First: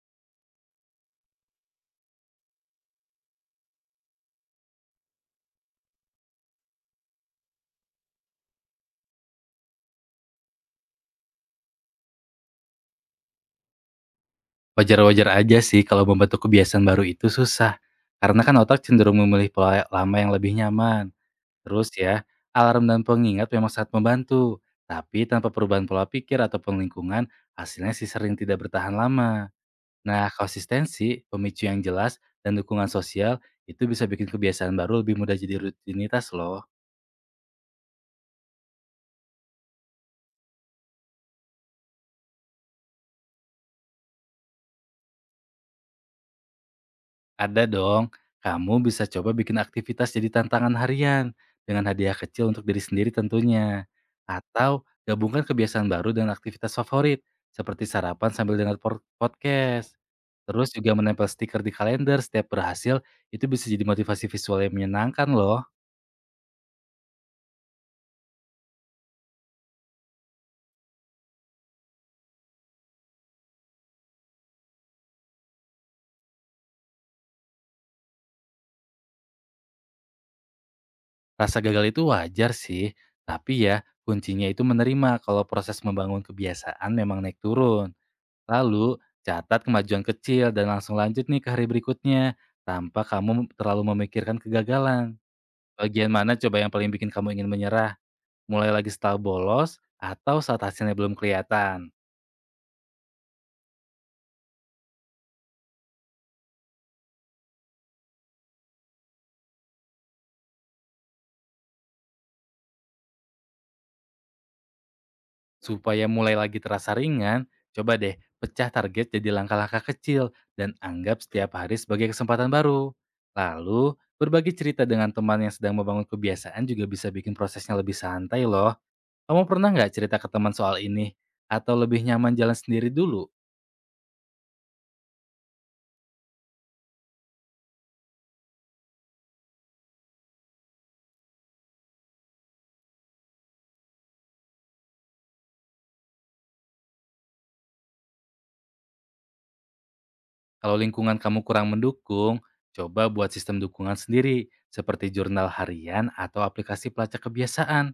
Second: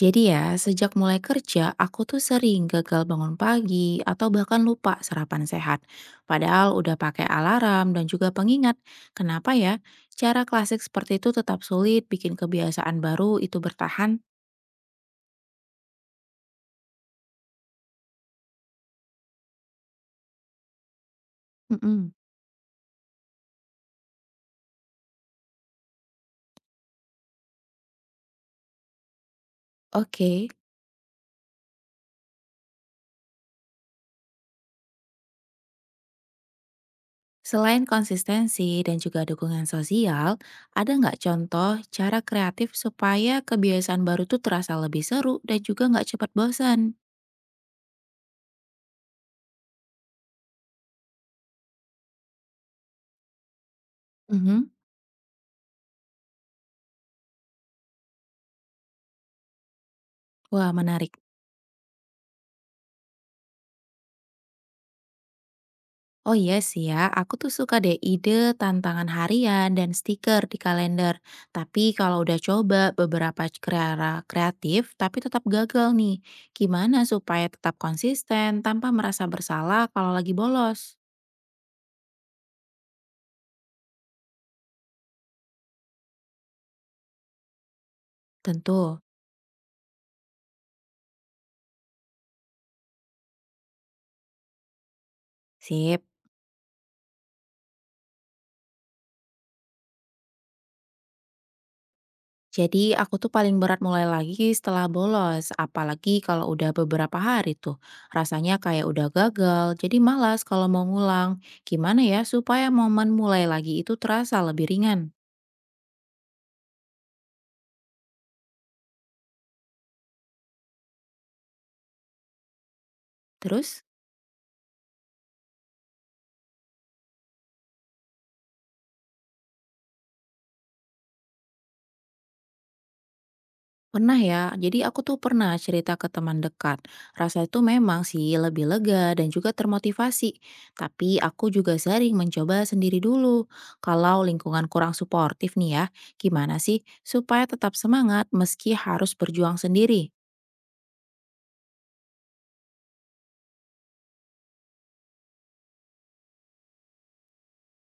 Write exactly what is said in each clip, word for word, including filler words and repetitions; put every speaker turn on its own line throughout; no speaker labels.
Jadi ya, sejak mulai kerja, aku tuh sering gagal bangun pagi atau bahkan lupa sarapan sehat. Padahal udah pakai alarm dan juga pengingat. Kenapa ya? Cara klasik seperti itu tetap sulit bikin kebiasaan baru itu bertahan.
Wajar-wajar aja sih kalau membentuk kebiasaan baru itu susah, karena kan otak cenderung memilih pola lama yang lebih nyaman. Terus
Mm-mm.
ya, alarm dan pengingat memang sangat membantu, tapi tanpa perubahan pola pikir ataupun lingkungan, hasilnya sih sering tidak bertahan lama. Nah,
Oke,
konsistensi, pemicu yang jelas, dan dukungan sosial itu bisa bikin kebiasaan baru lebih mudah jadi rutinitas loh.
selain konsistensi dan juga dukungan sosial, ada nggak contoh cara kreatif supaya kebiasaan baru tuh terasa lebih seru dan juga nggak cepat bosan?
Ada dong. Kamu bisa coba bikin aktivitas jadi tantangan harian dengan hadiah kecil untuk diri sendiri tentunya.
Mhm.
Atau gabungkan kebiasaan baru dengan aktivitas favorit seperti sarapan sambil dengar por- podcast.
Wah,
Terus juga
menarik.
menempel stiker di kalender setiap berhasil itu bisa jadi motivasi visual yang menyenangkan loh.
Oh iya sih ya, aku tuh suka deh ide tantangan harian dan stiker di kalender. Tapi kalau udah coba beberapa cara kreatif tapi tetap gagal nih, gimana supaya tetap konsisten tanpa merasa bersalah kalau lagi bolos?
Rasa gagal itu wajar sih, tapi ya kuncinya itu menerima kalau proses membangun kebiasaan memang naik turun.
Tentu,
Lalu, catat kemajuan kecil dan langsung lanjut nih ke hari berikutnya, tanpa kamu terlalu memikirkan kegagalan.
sip.
Bagian mana coba yang paling bikin kamu ingin menyerah? Mulai lagi setelah bolos, atau saat hasilnya belum kelihatan?
Jadi aku tuh paling berat mulai lagi setelah bolos, apalagi kalau udah beberapa hari tuh. Rasanya kayak udah gagal, jadi malas kalau mau ngulang. Gimana ya supaya momen mulai lagi itu terasa lebih ringan?
Supaya mulai lagi terasa ringan, coba deh pecah target jadi langkah-langkah kecil, dan anggap setiap hari sebagai kesempatan baru.
Terus?
Lalu, berbagi cerita dengan teman yang sedang membangun kebiasaan juga bisa bikin prosesnya lebih santai loh. Kamu pernah nggak cerita ke teman soal ini? Atau lebih nyaman jalan sendiri dulu?
Pernah ya, jadi aku tuh pernah cerita ke teman dekat. Rasa itu memang sih lebih lega dan juga termotivasi. Tapi aku juga sering mencoba sendiri dulu. Kalau lingkungan kurang suportif nih ya, gimana sih supaya tetap semangat meski harus berjuang sendiri?
Kalau lingkungan kamu kurang mendukung, coba buat sistem dukungan sendiri, seperti jurnal harian atau aplikasi pelacak kebiasaan.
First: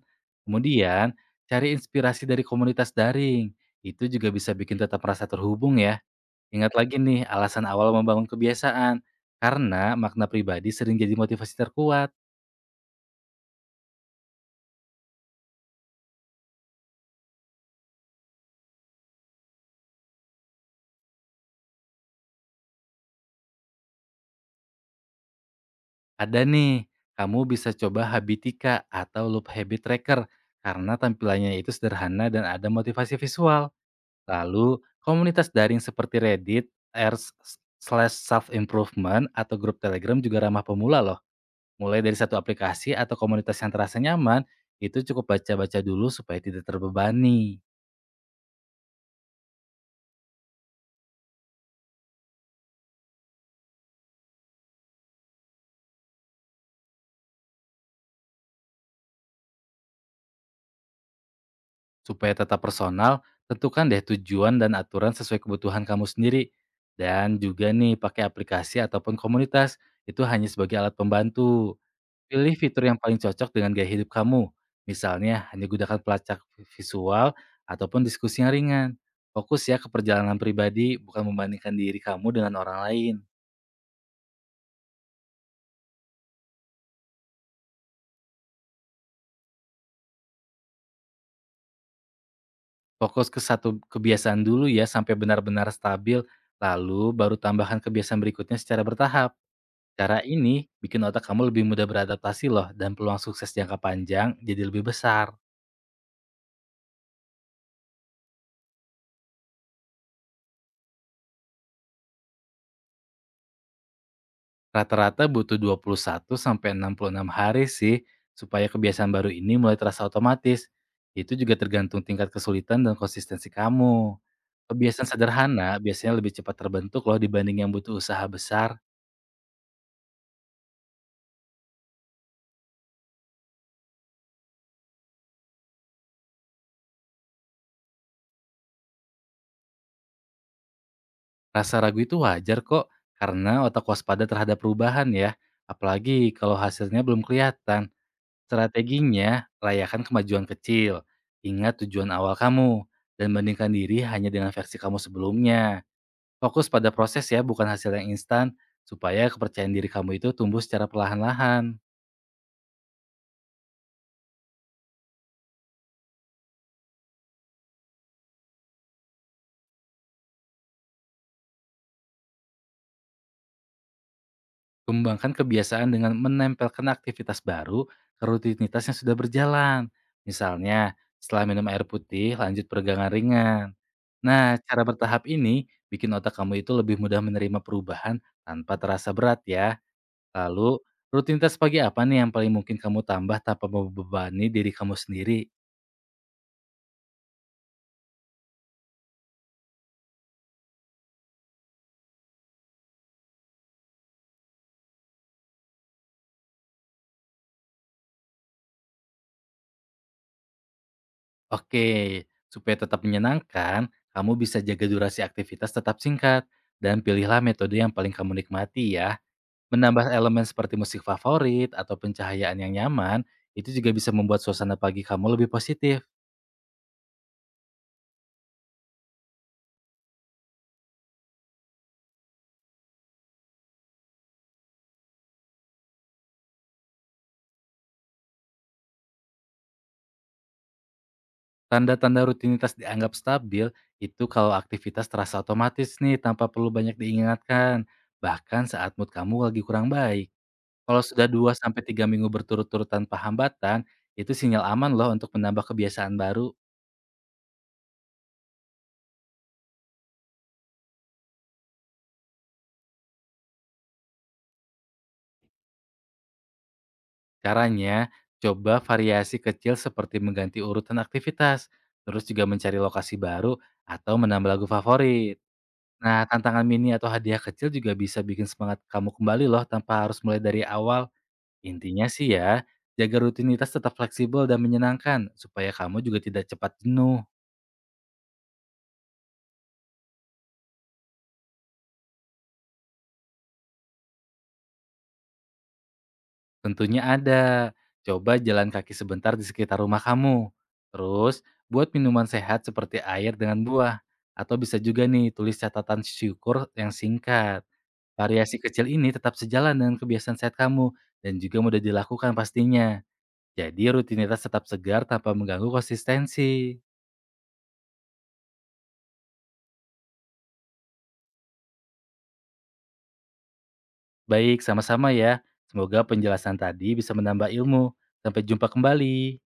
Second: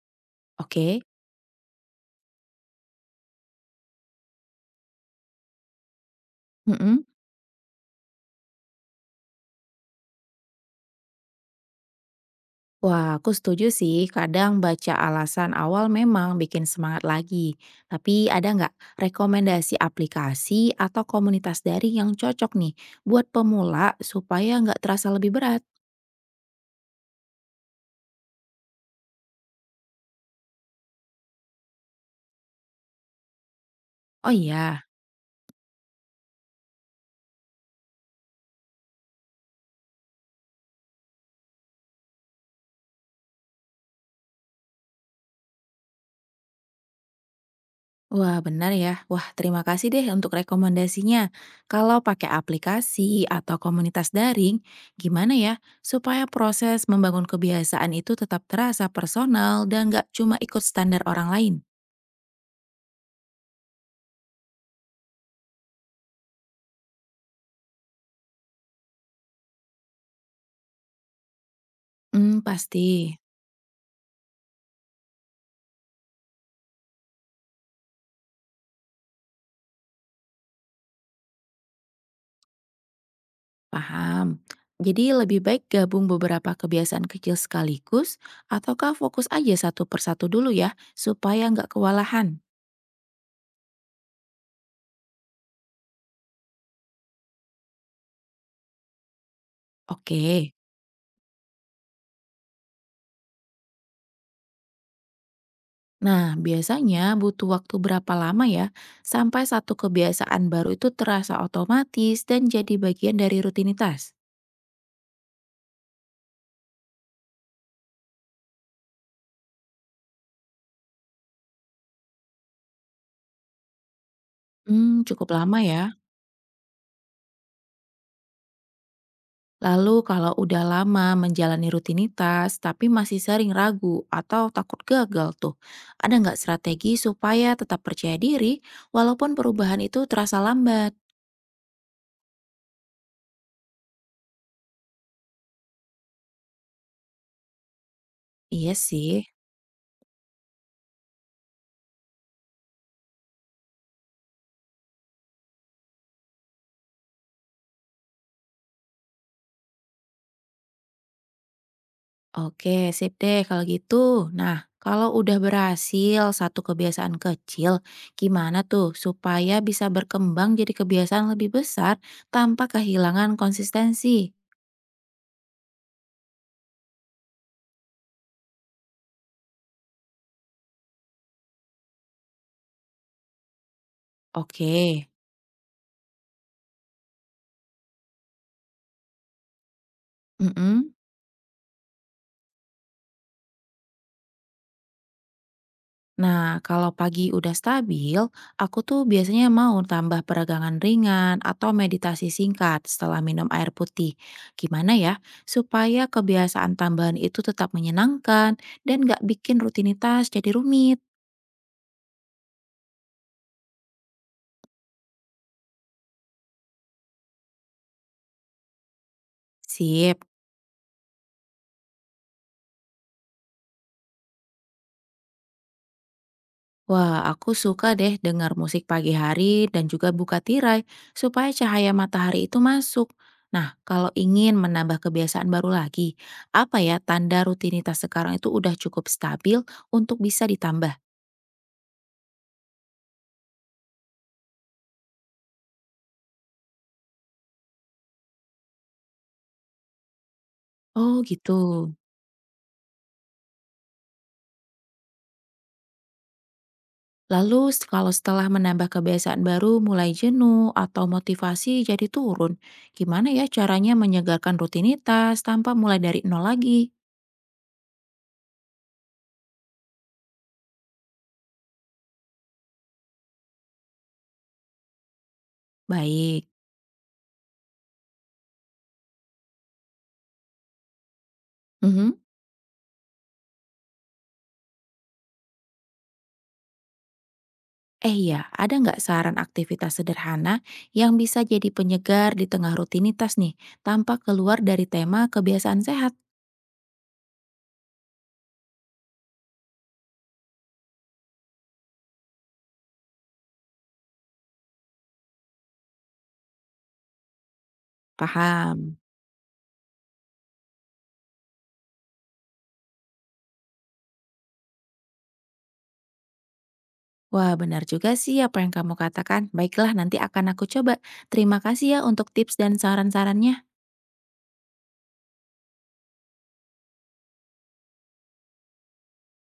Oke?
Kemudian, cari inspirasi dari komunitas daring. Itu juga bisa bikin tetap merasa terhubung ya. Ingat lagi
Mm-mm.
nih, alasan awal membangun kebiasaan. Karena makna pribadi sering jadi motivasi terkuat.
Wah, aku setuju sih. Kadang baca alasan awal memang bikin semangat lagi. Tapi ada nggak rekomendasi aplikasi atau komunitas daring yang cocok nih buat pemula supaya nggak terasa lebih berat?
Ada nih, kamu bisa coba Habitika atau Loop Habit Tracker karena tampilannya itu sederhana dan ada motivasi visual.
Oh
Lalu,
iya,
komunitas daring seperti Reddit, Airs slash self improvement atau grup Telegram juga ramah pemula loh. Mulai dari satu aplikasi atau komunitas yang terasa nyaman, itu cukup baca-baca dulu supaya tidak terbebani.
wah benar ya. Wah, terima kasih deh untuk rekomendasinya. Kalau pakai aplikasi atau komunitas daring, gimana ya supaya proses membangun kebiasaan itu tetap terasa personal dan nggak cuma ikut standar orang lain?
Supaya tetap personal, tentukan deh tujuan dan aturan sesuai kebutuhan kamu sendiri. Dan juga nih pakai aplikasi ataupun komunitas, itu hanya sebagai alat pembantu.
Hmm,
Pilih
pasti.
fitur yang paling cocok dengan gaya hidup kamu. Misalnya hanya gunakan pelacak visual ataupun diskusi yang ringan. Fokus ya ke perjalanan pribadi, bukan membandingkan diri kamu dengan orang lain.
Paham. Jadi lebih baik gabung beberapa kebiasaan kecil sekaligus ataukah fokus aja satu persatu dulu ya supaya nggak kewalahan.
Fokus ke satu kebiasaan dulu ya sampai benar-benar stabil, lalu baru tambahkan kebiasaan berikutnya secara bertahap. Cara
Oke.
ini bikin otak kamu lebih mudah beradaptasi loh dan peluang sukses jangka panjang jadi lebih besar.
Nah, biasanya butuh waktu berapa lama ya sampai satu kebiasaan baru itu terasa otomatis dan jadi bagian dari rutinitas?
Rata-rata butuh dua puluh satu sampai enam puluh enam hari sih supaya kebiasaan baru ini mulai terasa otomatis. Itu juga tergantung tingkat kesulitan dan konsistensi kamu.
Hmm,
Kebiasaan
cukup lama
sederhana
ya.
biasanya lebih cepat terbentuk loh dibanding yang butuh usaha besar.
Lalu kalau udah lama menjalani rutinitas tapi masih sering ragu atau takut gagal tuh, ada nggak strategi supaya tetap percaya diri walaupun perubahan itu terasa lambat?
Rasa ragu itu wajar kok karena otak waspada terhadap perubahan ya, apalagi kalau hasilnya belum kelihatan.
Iya sih.
Strateginya, rayakan kemajuan kecil, ingat tujuan awal kamu, dan bandingkan diri hanya dengan versi kamu sebelumnya. Fokus pada proses ya, bukan hasil yang instan, supaya kepercayaan diri kamu itu tumbuh secara perlahan-lahan.
Oke, sip deh kalau gitu. Nah, kalau udah berhasil satu kebiasaan kecil, gimana tuh supaya bisa berkembang jadi kebiasaan lebih besar tanpa kehilangan konsistensi?
Kembangkan kebiasaan dengan menempelkan aktivitas baru ke rutinitas yang sudah berjalan. Misalnya, setelah minum air putih, lanjut peregangan ringan. Nah,
Oke.
cara bertahap ini bikin otak kamu itu lebih mudah menerima perubahan tanpa terasa berat ya. Lalu,
Mm.
rutinitas pagi apa nih yang paling mungkin kamu tambah tanpa membebani diri kamu sendiri?
Nah, kalau pagi udah stabil, aku tuh biasanya mau tambah peregangan ringan atau meditasi singkat setelah minum air putih. Gimana ya, supaya kebiasaan tambahan itu tetap menyenangkan dan nggak bikin rutinitas jadi rumit.
Oke, supaya tetap menyenangkan, kamu bisa jaga durasi aktivitas tetap singkat dan pilihlah metode yang paling kamu nikmati ya. Menambah
Sip.
elemen seperti musik favorit atau pencahayaan yang nyaman, itu juga bisa membuat suasana pagi kamu lebih positif.
Wah, aku suka deh dengar musik pagi hari dan juga buka tirai supaya cahaya matahari itu masuk. Nah, kalau ingin menambah kebiasaan baru lagi, apa ya tanda rutinitas sekarang itu udah cukup stabil untuk bisa ditambah?
Tanda-tanda rutinitas dianggap stabil itu kalau aktivitas terasa otomatis nih tanpa perlu banyak diingatkan, bahkan saat mood kamu lagi kurang baik. Kalau
Oh,
sudah
gitu.
dua sampai tiga minggu berturut-turut tanpa hambatan, itu sinyal aman loh untuk menambah kebiasaan baru.
Lalu s- kalau setelah menambah kebiasaan baru mulai jenuh atau motivasi jadi turun, gimana ya caranya menyegarkan rutinitas tanpa mulai dari nol lagi?
Caranya, coba variasi kecil seperti mengganti urutan aktivitas, terus juga mencari lokasi baru atau menambah lagu favorit. Nah,
Baik.
tantangan mini atau hadiah kecil juga bisa bikin semangat kamu kembali loh tanpa harus mulai dari awal. Intinya
Mhm.
sih ya, jaga rutinitas tetap fleksibel dan menyenangkan supaya kamu juga tidak cepat jenuh.
Eh iya, ada nggak saran aktivitas sederhana yang bisa jadi penyegar di tengah rutinitas nih, tanpa keluar dari tema kebiasaan sehat?
Tentunya ada. Coba jalan kaki sebentar di sekitar rumah kamu. Terus, buat minuman sehat seperti air dengan buah. Atau bisa juga nih, tulis catatan syukur yang singkat. Variasi kecil
Paham.
ini tetap sejalan dengan kebiasaan sehat kamu dan juga mudah dilakukan pastinya. Jadi rutinitas tetap segar tanpa mengganggu konsistensi.
Wah, benar juga sih apa yang kamu katakan. Baiklah, nanti akan aku coba. Terima kasih ya untuk tips dan saran-sarannya.
Baik, sama-sama ya. Semoga penjelasan tadi bisa menambah ilmu. Sampai jumpa kembali.